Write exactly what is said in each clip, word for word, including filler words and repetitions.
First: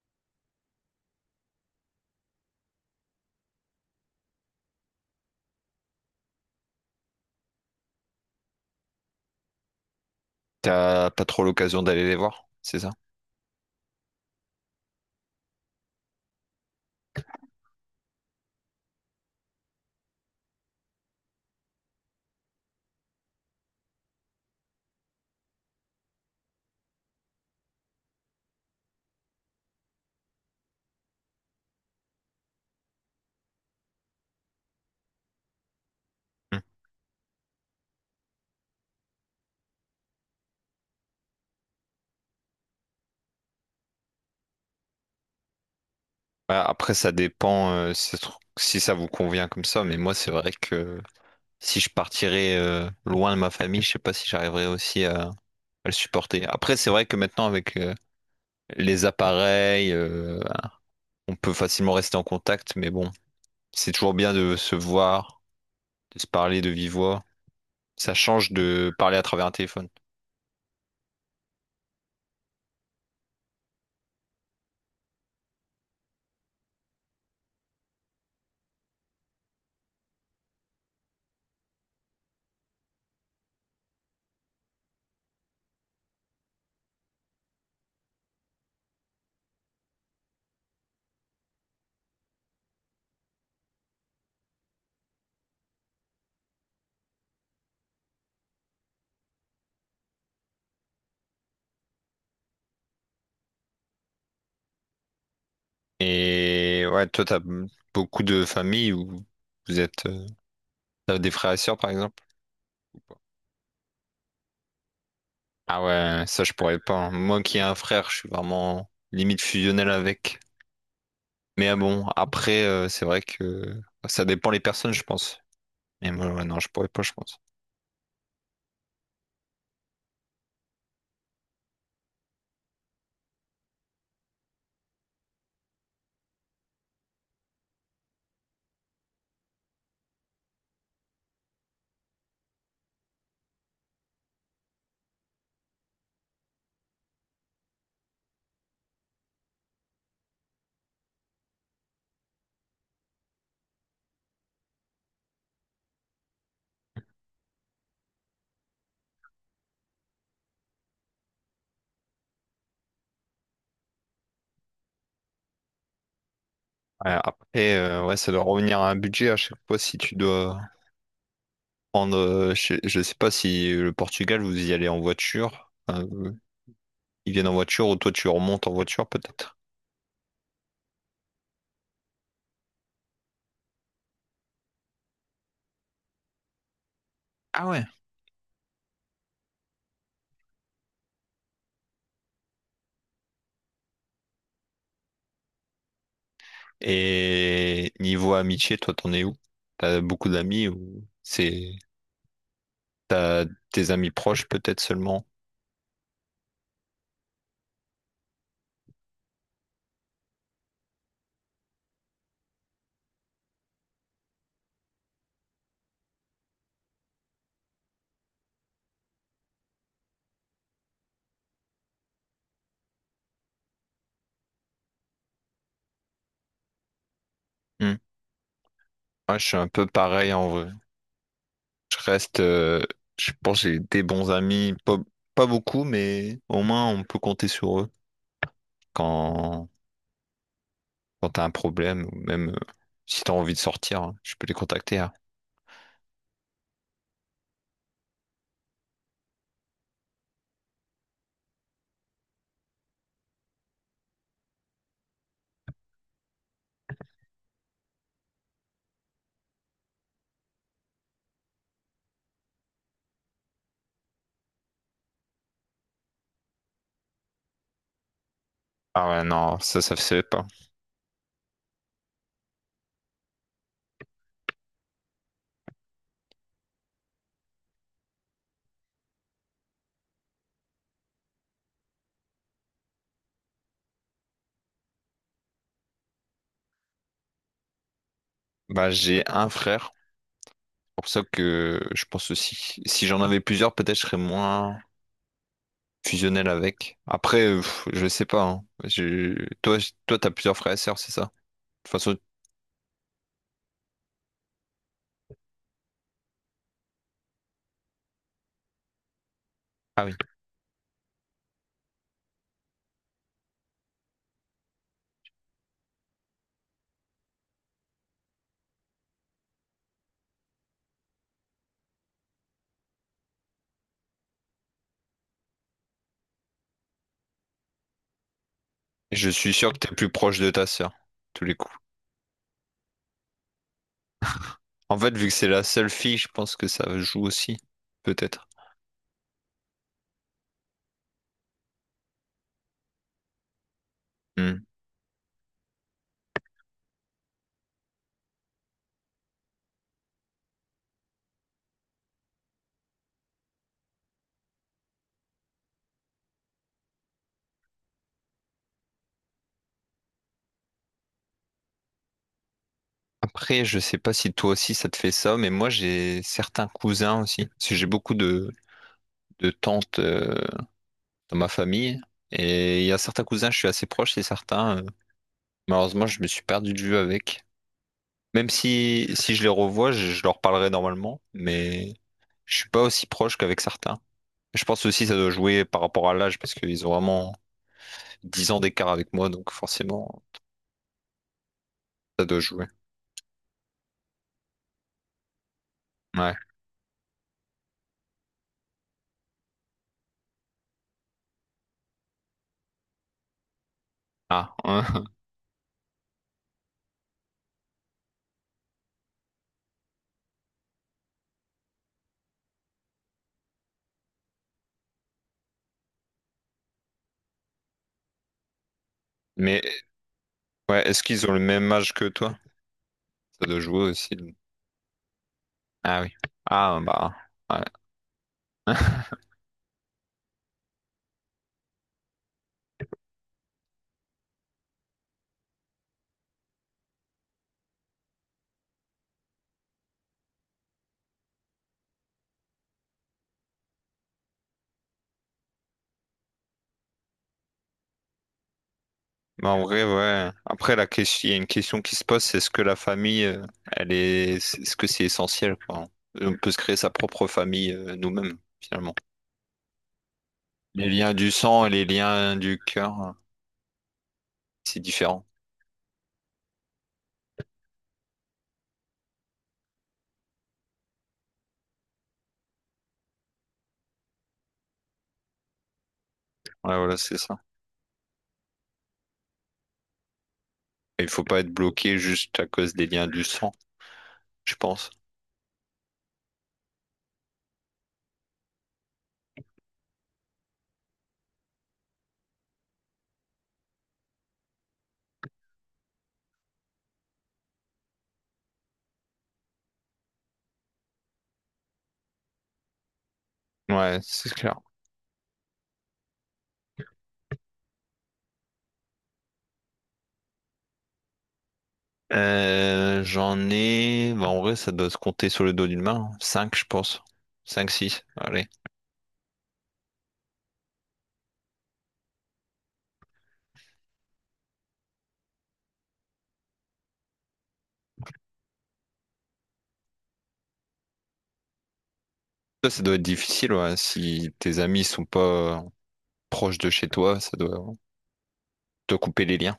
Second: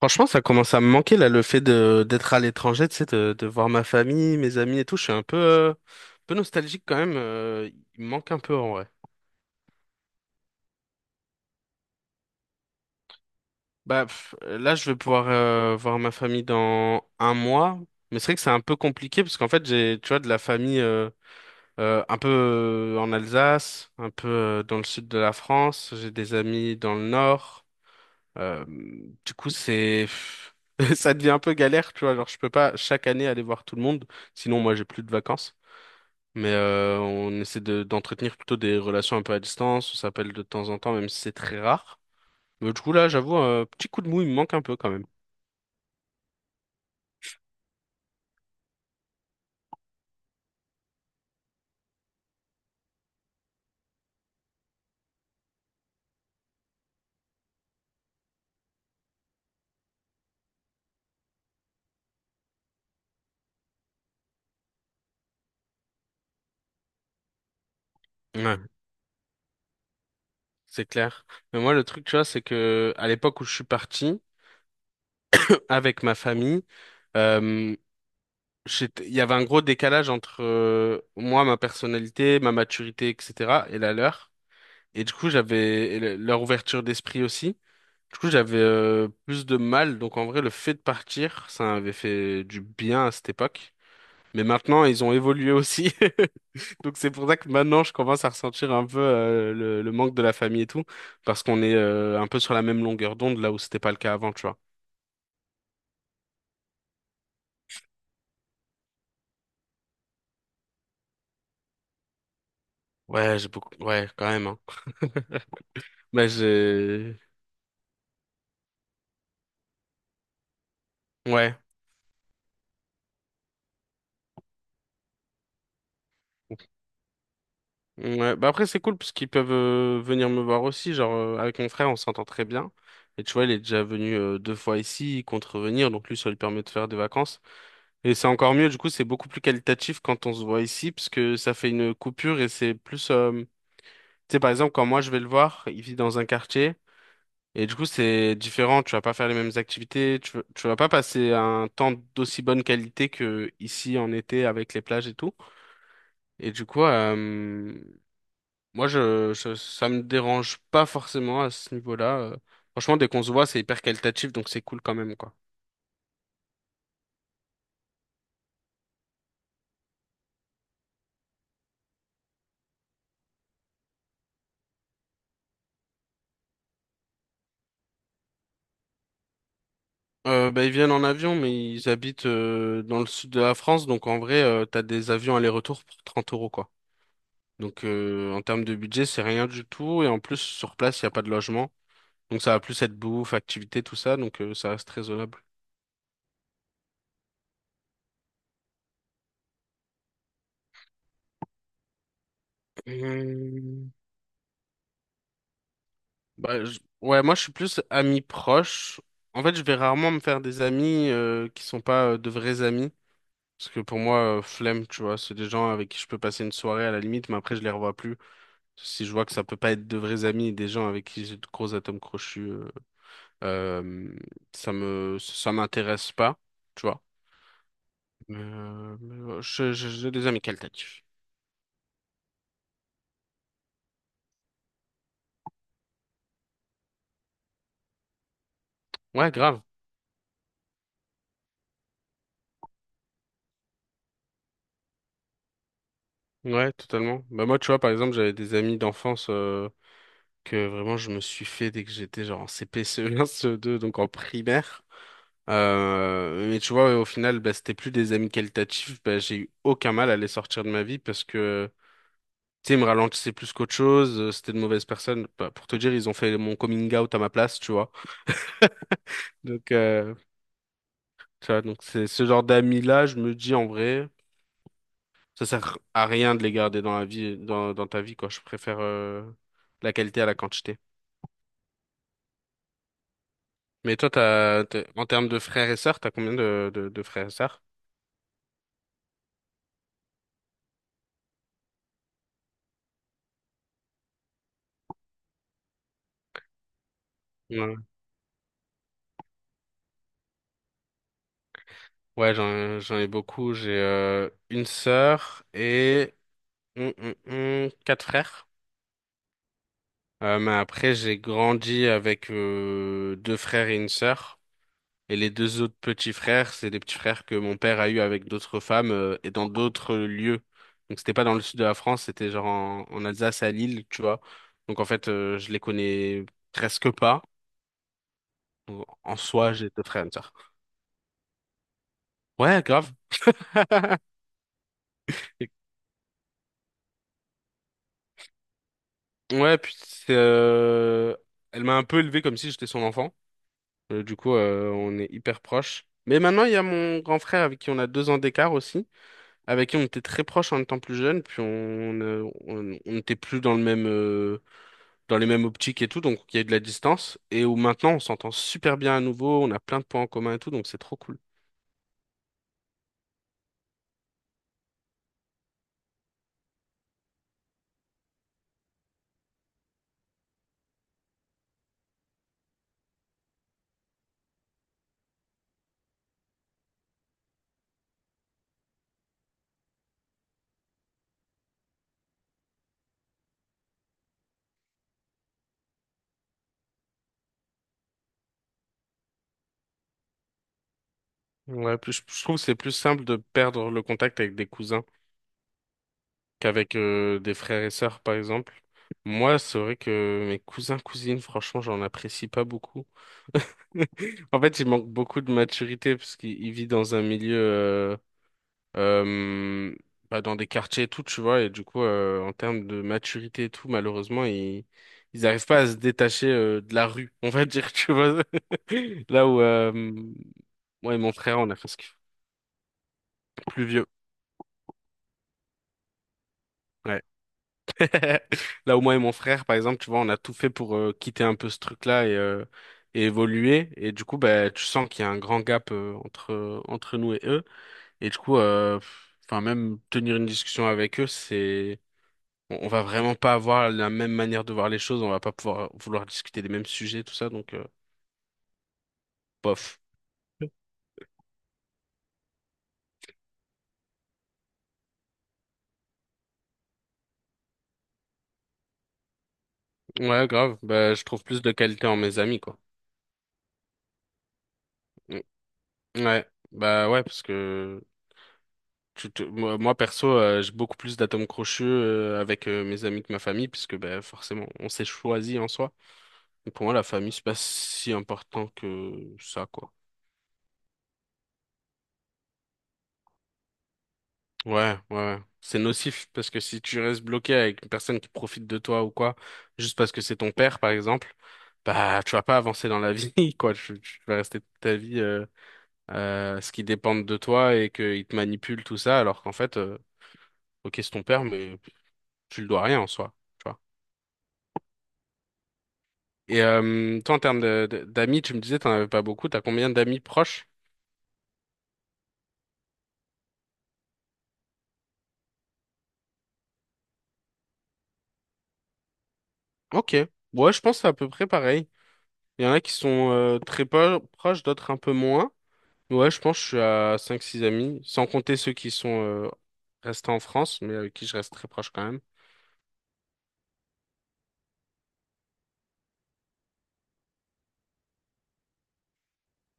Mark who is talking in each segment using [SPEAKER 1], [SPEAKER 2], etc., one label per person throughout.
[SPEAKER 1] Franchement, ça commence à me manquer là, le fait de d'être à l'étranger, tu sais, de, de voir ma famille, mes amis et tout. Je suis un peu, euh, un peu nostalgique quand même. Euh, il me manque un peu en vrai.
[SPEAKER 2] T'as pas trop l'occasion d'aller les voir, c'est ça?
[SPEAKER 1] Bah pff, là, je vais pouvoir euh, voir ma famille dans un mois, mais c'est vrai que c'est un peu compliqué parce qu'en fait, j'ai, tu vois, de la famille euh, euh, un peu euh, en Alsace, un peu euh, dans le sud de la France. J'ai des amis dans le nord. Euh, du coup, c'est ça devient un peu galère, tu vois. Genre, je peux pas chaque année aller voir tout le monde, sinon moi j'ai plus de vacances. Mais
[SPEAKER 2] Hmm.
[SPEAKER 1] euh, on essaie de d'entretenir plutôt des relations un peu à distance. On s'appelle de temps en temps, même si c'est très rare. Mais du coup là, j'avoue, un petit coup de mou, il me manque un peu quand même.
[SPEAKER 2] Ouais, après, ça dépend euh, si, ça se trouve- si ça vous convient comme ça, mais moi, c'est vrai que si je partirais euh, loin de ma famille, je sais pas si j'arriverais aussi à, à le supporter. Après, c'est vrai que maintenant, avec euh, les appareils, euh, on peut facilement rester en contact, mais bon, c'est toujours bien de se voir, de se parler de vive voix. Ça change
[SPEAKER 1] Ouais,
[SPEAKER 2] de parler à travers un téléphone.
[SPEAKER 1] c'est clair. Mais moi, le truc, tu vois, c'est que à l'époque où je suis parti avec ma famille, euh, j'étais- il y avait un gros décalage entre euh, moi, ma personnalité, ma maturité, et cetera, et la leur. Et du coup, j'avais et le- leur ouverture d'esprit aussi. Du coup, j'avais euh, plus de mal. Donc, en vrai, le fait de partir, ça avait fait du bien à cette époque. Mais maintenant, ils ont évolué aussi. Donc, c'est pour ça que maintenant, je commence à ressentir un peu euh, le, le manque de la famille et tout. Parce qu'on est euh, un peu sur la même longueur d'onde, là où c'était pas le cas avant, tu vois.
[SPEAKER 2] Et ouais, toi, t'as beaucoup de familles où vous êtes, euh, t'as des frères et sœurs, par exemple?
[SPEAKER 1] Ouais, j'ai beaucoup. Ouais, quand même. Hein.
[SPEAKER 2] Ah ouais,
[SPEAKER 1] Bah,
[SPEAKER 2] ça je pourrais pas, hein.
[SPEAKER 1] j'ai.
[SPEAKER 2] Moi qui ai un frère, je suis vraiment limite fusionnel avec.
[SPEAKER 1] Ouais.
[SPEAKER 2] Mais ah bon, après, euh, c'est vrai que bah, ça dépend les personnes, je pense. Mais moi, ouais, non, je pourrais pas, je pense.
[SPEAKER 1] Ouais, bah après c'est cool parce qu'ils peuvent euh, venir me voir aussi, genre euh, avec mon frère on s'entend très bien. Et tu vois, il est déjà venu euh, deux fois ici, contrevenir, donc lui ça lui permet de faire des vacances. Et c'est encore mieux, du coup c'est beaucoup plus qualitatif quand on se voit ici, parce que ça fait une coupure et c'est plus, euh, tu sais par exemple quand moi je vais le voir, il vit dans un quartier, et du coup c'est différent, tu vas pas faire les mêmes activités, tu, vas- tu vas pas passer un temps d'aussi bonne qualité que ici en été avec les plages et tout. Et du coup, euh, moi, je, je- ça me dérange pas forcément à ce niveau-là. euh. Franchement, dès qu'on se voit, c'est hyper qualitatif, donc c'est cool quand même, quoi.
[SPEAKER 2] Ouais, après, euh, ouais, ça doit revenir à un budget à chaque fois si tu dois prendre. euh, je, je sais pas si le Portugal, vous y allez en voiture. Enfin, euh, ils viennent en voiture ou toi tu remontes en voiture peut-être.
[SPEAKER 1] Euh, bah, ils viennent en avion, mais ils habitent euh, dans le sud de la France, donc en vrai, euh, t'as des avions aller-retour pour trente euros, quoi.
[SPEAKER 2] Ah ouais.
[SPEAKER 1] Donc euh, en termes de budget, c'est rien du tout, et en plus, sur place, il n'y a pas de logement. Donc ça va plus être bouffe, activité, tout ça, donc euh, ça reste raisonnable.
[SPEAKER 2] Et niveau amitié, toi t'en es où? T'as beaucoup d'amis ou c'est t'as tes
[SPEAKER 1] Hum.
[SPEAKER 2] amis proches peut-être seulement?
[SPEAKER 1] Bah, je- ouais, moi, je suis plus ami proche. En fait, je vais rarement me faire des amis euh, qui sont pas euh, de vrais amis. Parce que pour moi, euh, flemme, tu vois, c'est des gens avec qui je peux passer une soirée à la limite, mais après je les revois plus. Si je vois que ça peut pas être de vrais amis, des gens avec qui j'ai de gros atomes crochus, euh, euh, ça me, ça m'intéresse pas, tu vois.
[SPEAKER 2] Hmm.
[SPEAKER 1] Mais, euh, mais,
[SPEAKER 2] Ouais,
[SPEAKER 1] euh,
[SPEAKER 2] je suis un
[SPEAKER 1] je-
[SPEAKER 2] peu
[SPEAKER 1] je- j'ai des
[SPEAKER 2] pareil
[SPEAKER 1] amis
[SPEAKER 2] en vrai.
[SPEAKER 1] qualitatifs.
[SPEAKER 2] Je reste, euh, je pense que j'ai des bons amis, pas, pas beaucoup, mais au moins on peut compter sur eux
[SPEAKER 1] Ouais, grave.
[SPEAKER 2] quand, quand t'as un problème ou même euh, si t'as envie de sortir, hein, je peux les contacter, hein.
[SPEAKER 1] Ouais, totalement. Bah moi, tu vois, par exemple, j'avais des amis d'enfance euh, que vraiment je me suis fait dès que j'étais genre en C P, C E un, C E deux, donc en primaire. Euh, mais tu vois, au final, bah, c'était plus des amis qualitatifs. Bah, j'ai eu aucun mal à les sortir de ma vie parce que, tu sais, ils me ralentissaient plus qu'autre chose. euh, C'était de mauvaises personnes. Bah, pour te dire, ils ont fait mon coming out à ma place, tu vois.
[SPEAKER 2] Ah ouais, non,
[SPEAKER 1] Donc,
[SPEAKER 2] ça, ça se
[SPEAKER 1] euh,
[SPEAKER 2] fait pas.
[SPEAKER 1] tu vois, donc c'est ce genre d'amis-là, je me dis en vrai, ça sert à rien de les garder dans la vie, dans, dans ta vie, quoi. Je préfère, euh, la qualité à la quantité. Mais toi, t'as, t'es- en termes de frères et sœurs, t'as combien de, de, de frères et sœurs?
[SPEAKER 2] Bah, j'ai un frère. Pour ça que je pense aussi, si j'en avais plusieurs, peut-être je serais moins fusionnel avec. Après, euh,
[SPEAKER 1] Ouais.
[SPEAKER 2] pff, je sais pas, hein. Je- Toi, j- toi, t'as plusieurs frères et sœurs, c'est ça? De toute façon,
[SPEAKER 1] Ouais, j'en, j'en ai beaucoup. J'ai euh, une sœur et hum, hum, hum, quatre frères.
[SPEAKER 2] ah oui.
[SPEAKER 1] Euh, mais après, j'ai grandi avec euh, deux frères et une sœur. Et les deux autres petits frères, c'est des petits frères que mon père a eu avec d'autres femmes euh, et dans d'autres lieux. Donc c'était pas dans le sud de la France, c'était genre en, en Alsace à Lille, tu vois. Donc en fait, euh, je les connais presque pas. Donc, en
[SPEAKER 2] Je suis
[SPEAKER 1] soi, j'ai
[SPEAKER 2] sûr que
[SPEAKER 1] deux
[SPEAKER 2] t'es
[SPEAKER 1] frères et
[SPEAKER 2] plus
[SPEAKER 1] une sœur.
[SPEAKER 2] proche de ta sœur, tous les coups.
[SPEAKER 1] Ouais, grave.
[SPEAKER 2] En fait, vu que c'est
[SPEAKER 1] Et-
[SPEAKER 2] la seule fille, je pense que ça joue aussi, peut-être.
[SPEAKER 1] Ouais, puis c'est, euh, elle m'a un peu élevé comme si j'étais son enfant. Euh, du coup,
[SPEAKER 2] Hmm.
[SPEAKER 1] euh, on est hyper proches. Mais maintenant, il y a mon grand frère avec qui on a deux ans d'écart aussi, avec qui on était très proches en étant plus jeunes, puis on, euh, on, on n'était plus dans le même, euh, dans les mêmes optiques et tout, donc il y a eu de la distance, et où maintenant on s'entend super bien à nouveau, on a plein de points en commun et tout, donc c'est trop cool.
[SPEAKER 2] Après, je sais pas si toi aussi ça te fait ça, mais moi j'ai certains cousins aussi. Parce que j'ai beaucoup de, de tantes euh, dans ma famille. Et il y a certains cousins, je suis assez proche, et certains. Malheureusement, je me suis perdu de vue avec. Même si, si je les revois, je, je leur parlerai normalement, mais je suis pas aussi proche qu'avec certains. Je pense aussi que ça doit jouer par rapport à l'âge, parce qu'ils ont vraiment dix ans d'écart avec moi, donc forcément,
[SPEAKER 1] Ouais, plus, je
[SPEAKER 2] ça
[SPEAKER 1] trouve
[SPEAKER 2] doit
[SPEAKER 1] que c'est
[SPEAKER 2] jouer.
[SPEAKER 1] plus simple de perdre le contact avec des cousins
[SPEAKER 2] Ouais.
[SPEAKER 1] qu'avec euh, des frères et sœurs, par exemple. Moi, c'est vrai que mes cousins, cousines, franchement, j'en apprécie pas beaucoup. En
[SPEAKER 2] Ah,
[SPEAKER 1] fait, il
[SPEAKER 2] hein.
[SPEAKER 1] manque beaucoup de maturité parce qu'il il vit dans un milieu, euh, euh, bah, dans des quartiers et tout, tu vois. Et du coup, euh, en termes de maturité et tout, malheureusement, ils ils n'arrivent pas à se détacher euh, de la rue, on va dire, tu vois. Là où
[SPEAKER 2] Mais
[SPEAKER 1] euh,
[SPEAKER 2] ouais,
[SPEAKER 1] moi et
[SPEAKER 2] est-ce
[SPEAKER 1] mon
[SPEAKER 2] qu'ils ont
[SPEAKER 1] frère,
[SPEAKER 2] le
[SPEAKER 1] on a fait
[SPEAKER 2] même
[SPEAKER 1] ce qu'il
[SPEAKER 2] âge
[SPEAKER 1] faut.
[SPEAKER 2] que toi? Ça doit
[SPEAKER 1] Plus
[SPEAKER 2] jouer
[SPEAKER 1] vieux.
[SPEAKER 2] aussi. Ah oui. Ah
[SPEAKER 1] Ouais.
[SPEAKER 2] bah, ouais.
[SPEAKER 1] Là où moi et mon frère, par exemple, tu vois, on a tout fait pour euh, quitter un peu ce truc-là et, euh, et évoluer. Et du coup, bah, tu sens qu'il y a un grand gap euh, entre entre nous et eux. Et du coup, euh, enfin même tenir une discussion avec eux, c'est on, on va vraiment pas avoir la même manière de voir les choses, on va pas pouvoir vouloir discuter des mêmes sujets, tout ça, donc euh,
[SPEAKER 2] Bah, en
[SPEAKER 1] bof.
[SPEAKER 2] vrai, ouais. Après, la question, il y a une question qui se pose, c'est est-ce que la famille, euh, elle est, est-ce que c'est essentiel, quoi? On peut se créer sa propre famille, euh, nous-mêmes, finalement.
[SPEAKER 1] Ouais, grave.
[SPEAKER 2] Les
[SPEAKER 1] Bah, je
[SPEAKER 2] liens
[SPEAKER 1] trouve
[SPEAKER 2] du
[SPEAKER 1] plus de
[SPEAKER 2] sang et les
[SPEAKER 1] qualité en mes
[SPEAKER 2] liens
[SPEAKER 1] amis,
[SPEAKER 2] du
[SPEAKER 1] quoi.
[SPEAKER 2] cœur, euh, c'est
[SPEAKER 1] Mm.
[SPEAKER 2] différent.
[SPEAKER 1] Ouais, bah ouais, parce que tu te- moi, moi, perso, euh, j'ai beaucoup plus d'atomes crochus euh, avec euh, mes amis que ma famille, puisque bah, forcément, on s'est choisi en soi. Et pour moi,
[SPEAKER 2] Ouais,
[SPEAKER 1] la
[SPEAKER 2] voilà,
[SPEAKER 1] famille,
[SPEAKER 2] c'est
[SPEAKER 1] c'est pas
[SPEAKER 2] ça.
[SPEAKER 1] si important que ça, quoi.
[SPEAKER 2] Et il faut pas être bloqué juste à cause des liens du sang, je
[SPEAKER 1] Ouais,
[SPEAKER 2] pense.
[SPEAKER 1] ouais, ouais. C'est nocif parce que si tu restes bloqué avec une personne qui profite de toi ou quoi, juste parce que c'est ton père, par exemple, bah, tu vas pas avancer dans la vie, quoi. Tu, tu vas rester toute ta vie, euh, euh, ce qui dépend de toi et qu'il te manipule tout ça, alors qu'en fait, euh, ok, c'est ton père, mais tu le dois rien en soi, tu vois.
[SPEAKER 2] Ouais, c'est clair.
[SPEAKER 1] Et euh, toi, en termes de- de- d'amis, tu me disais, t'en avais pas beaucoup. T'as combien d'amis proches?
[SPEAKER 2] Euh, j'en ai, bah, en vrai, ça doit se compter sur le dos d'une main, hein. Cinq je pense. Cinq six. Allez.
[SPEAKER 1] Ok. Ouais, je pense que c'est à peu près pareil. Il y en a qui sont euh, très po- proches, d'autres un peu moins. Ouais, je pense que je suis à cinq six amis, sans compter ceux qui sont euh, restés en France, mais avec qui je reste très proche quand même.
[SPEAKER 2] Ça, ça doit être difficile, ouais, si tes amis sont pas proche de chez toi, ça doit te couper les liens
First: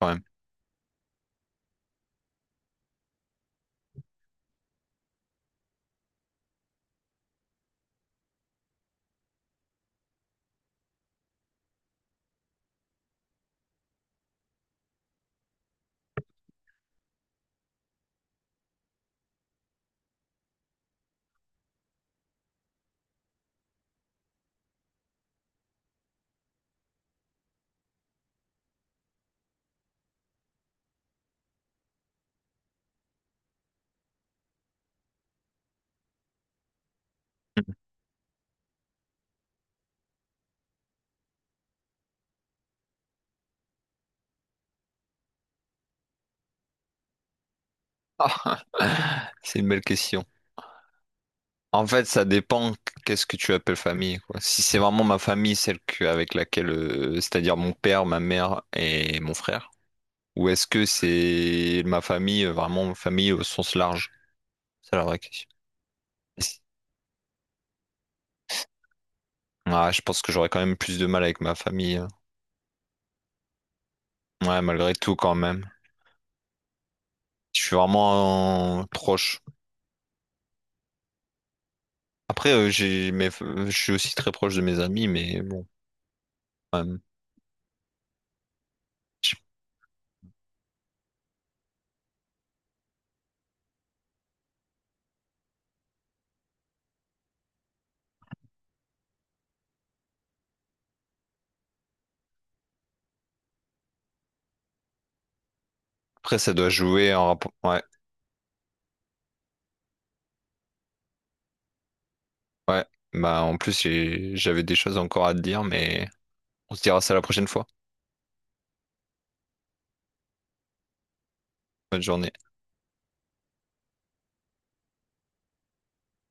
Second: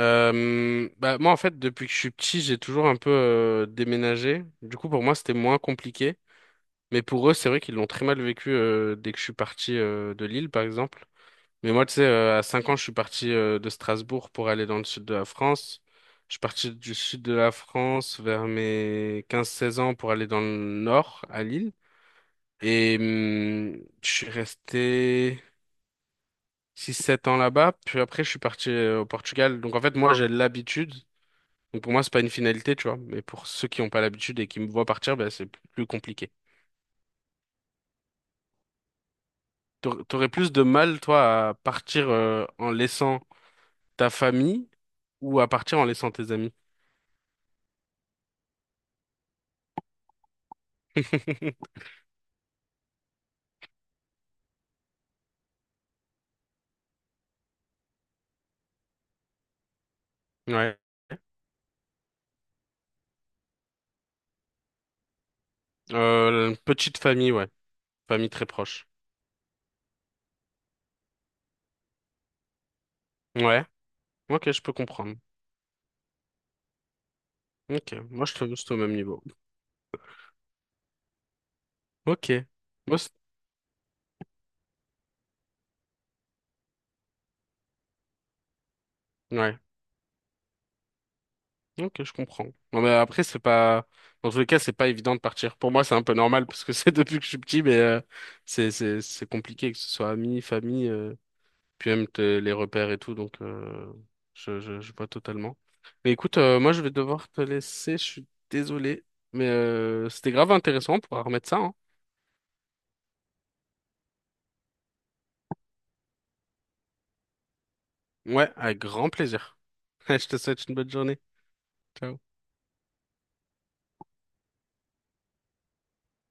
[SPEAKER 2] quand même.
[SPEAKER 1] Bah, moi, en fait, depuis que je suis petit, j'ai toujours un peu euh, déménagé. Du coup, pour moi, c'était moins compliqué. Mais pour eux, c'est vrai qu'ils l'ont très mal vécu euh, dès que je suis parti euh, de Lille, par exemple. Mais moi, tu sais, euh, à cinq ans, je suis parti euh, de Strasbourg pour aller dans le sud de la France. Je suis parti du sud de la France vers mes quinze seize ans pour aller dans le nord, à Lille. Et hum, je suis resté six sept ans là-bas. Puis après, je suis parti euh, au Portugal. Donc en fait, moi, j'ai l'habitude. Donc pour moi, c'est pas une finalité, tu vois. Mais pour ceux qui n'ont pas l'habitude et qui me voient partir, ben, c'est plus compliqué. T'aur- T'aurais plus de mal, toi, à partir euh, en laissant ta famille ou à partir en laissant tes amis?
[SPEAKER 2] Ah, c'est une belle question. En fait, ça dépend qu'est-ce que tu appelles famille, quoi. Si c'est vraiment ma famille, celle que- avec laquelle, euh, c'est-à-dire mon père, ma mère et mon frère, ou est-ce
[SPEAKER 1] Ouais.
[SPEAKER 2] que c'est ma famille, euh, vraiment famille au sens large? C'est la vraie question.
[SPEAKER 1] Euh, petite famille, ouais. Famille très proche.
[SPEAKER 2] Ouais, je pense que j'aurais quand même plus de mal avec ma famille, hein.
[SPEAKER 1] Ouais. Ok, je
[SPEAKER 2] Ouais,
[SPEAKER 1] peux
[SPEAKER 2] malgré
[SPEAKER 1] comprendre.
[SPEAKER 2] tout, quand même. Je suis
[SPEAKER 1] Ok. Moi, je te juste au
[SPEAKER 2] vraiment euh,
[SPEAKER 1] même niveau.
[SPEAKER 2] proche.
[SPEAKER 1] Ok.
[SPEAKER 2] Après, euh,
[SPEAKER 1] Moi, c'est-
[SPEAKER 2] j'ai mes... je suis aussi très proche de mes amis, mais bon. Quand même. J-.
[SPEAKER 1] ouais. Ok, je comprends. Non, mais après, c'est pas, dans tous les cas, c'est pas évident de partir. Pour moi, c'est un peu normal parce que c'est depuis que je suis petit, mais euh, c'est c'est c'est compliqué que ce soit amis, famille, euh, puis même te- les repères et tout. Donc, euh, je je je vois totalement. Mais
[SPEAKER 2] Après,
[SPEAKER 1] écoute,
[SPEAKER 2] ça
[SPEAKER 1] euh,
[SPEAKER 2] doit
[SPEAKER 1] moi, je vais
[SPEAKER 2] jouer en
[SPEAKER 1] devoir te
[SPEAKER 2] rapport. Ouais,
[SPEAKER 1] laisser. Je suis désolé, mais euh, c'était grave intéressant. On pourra remettre ça, hein.
[SPEAKER 2] ouais. Bah, en plus, j'ai- j'avais des choses encore à te dire, mais on se dira ça la prochaine fois.
[SPEAKER 1] Ouais, avec grand plaisir. Je te souhaite une bonne journée.
[SPEAKER 2] Bonne
[SPEAKER 1] Ciao.
[SPEAKER 2] journée.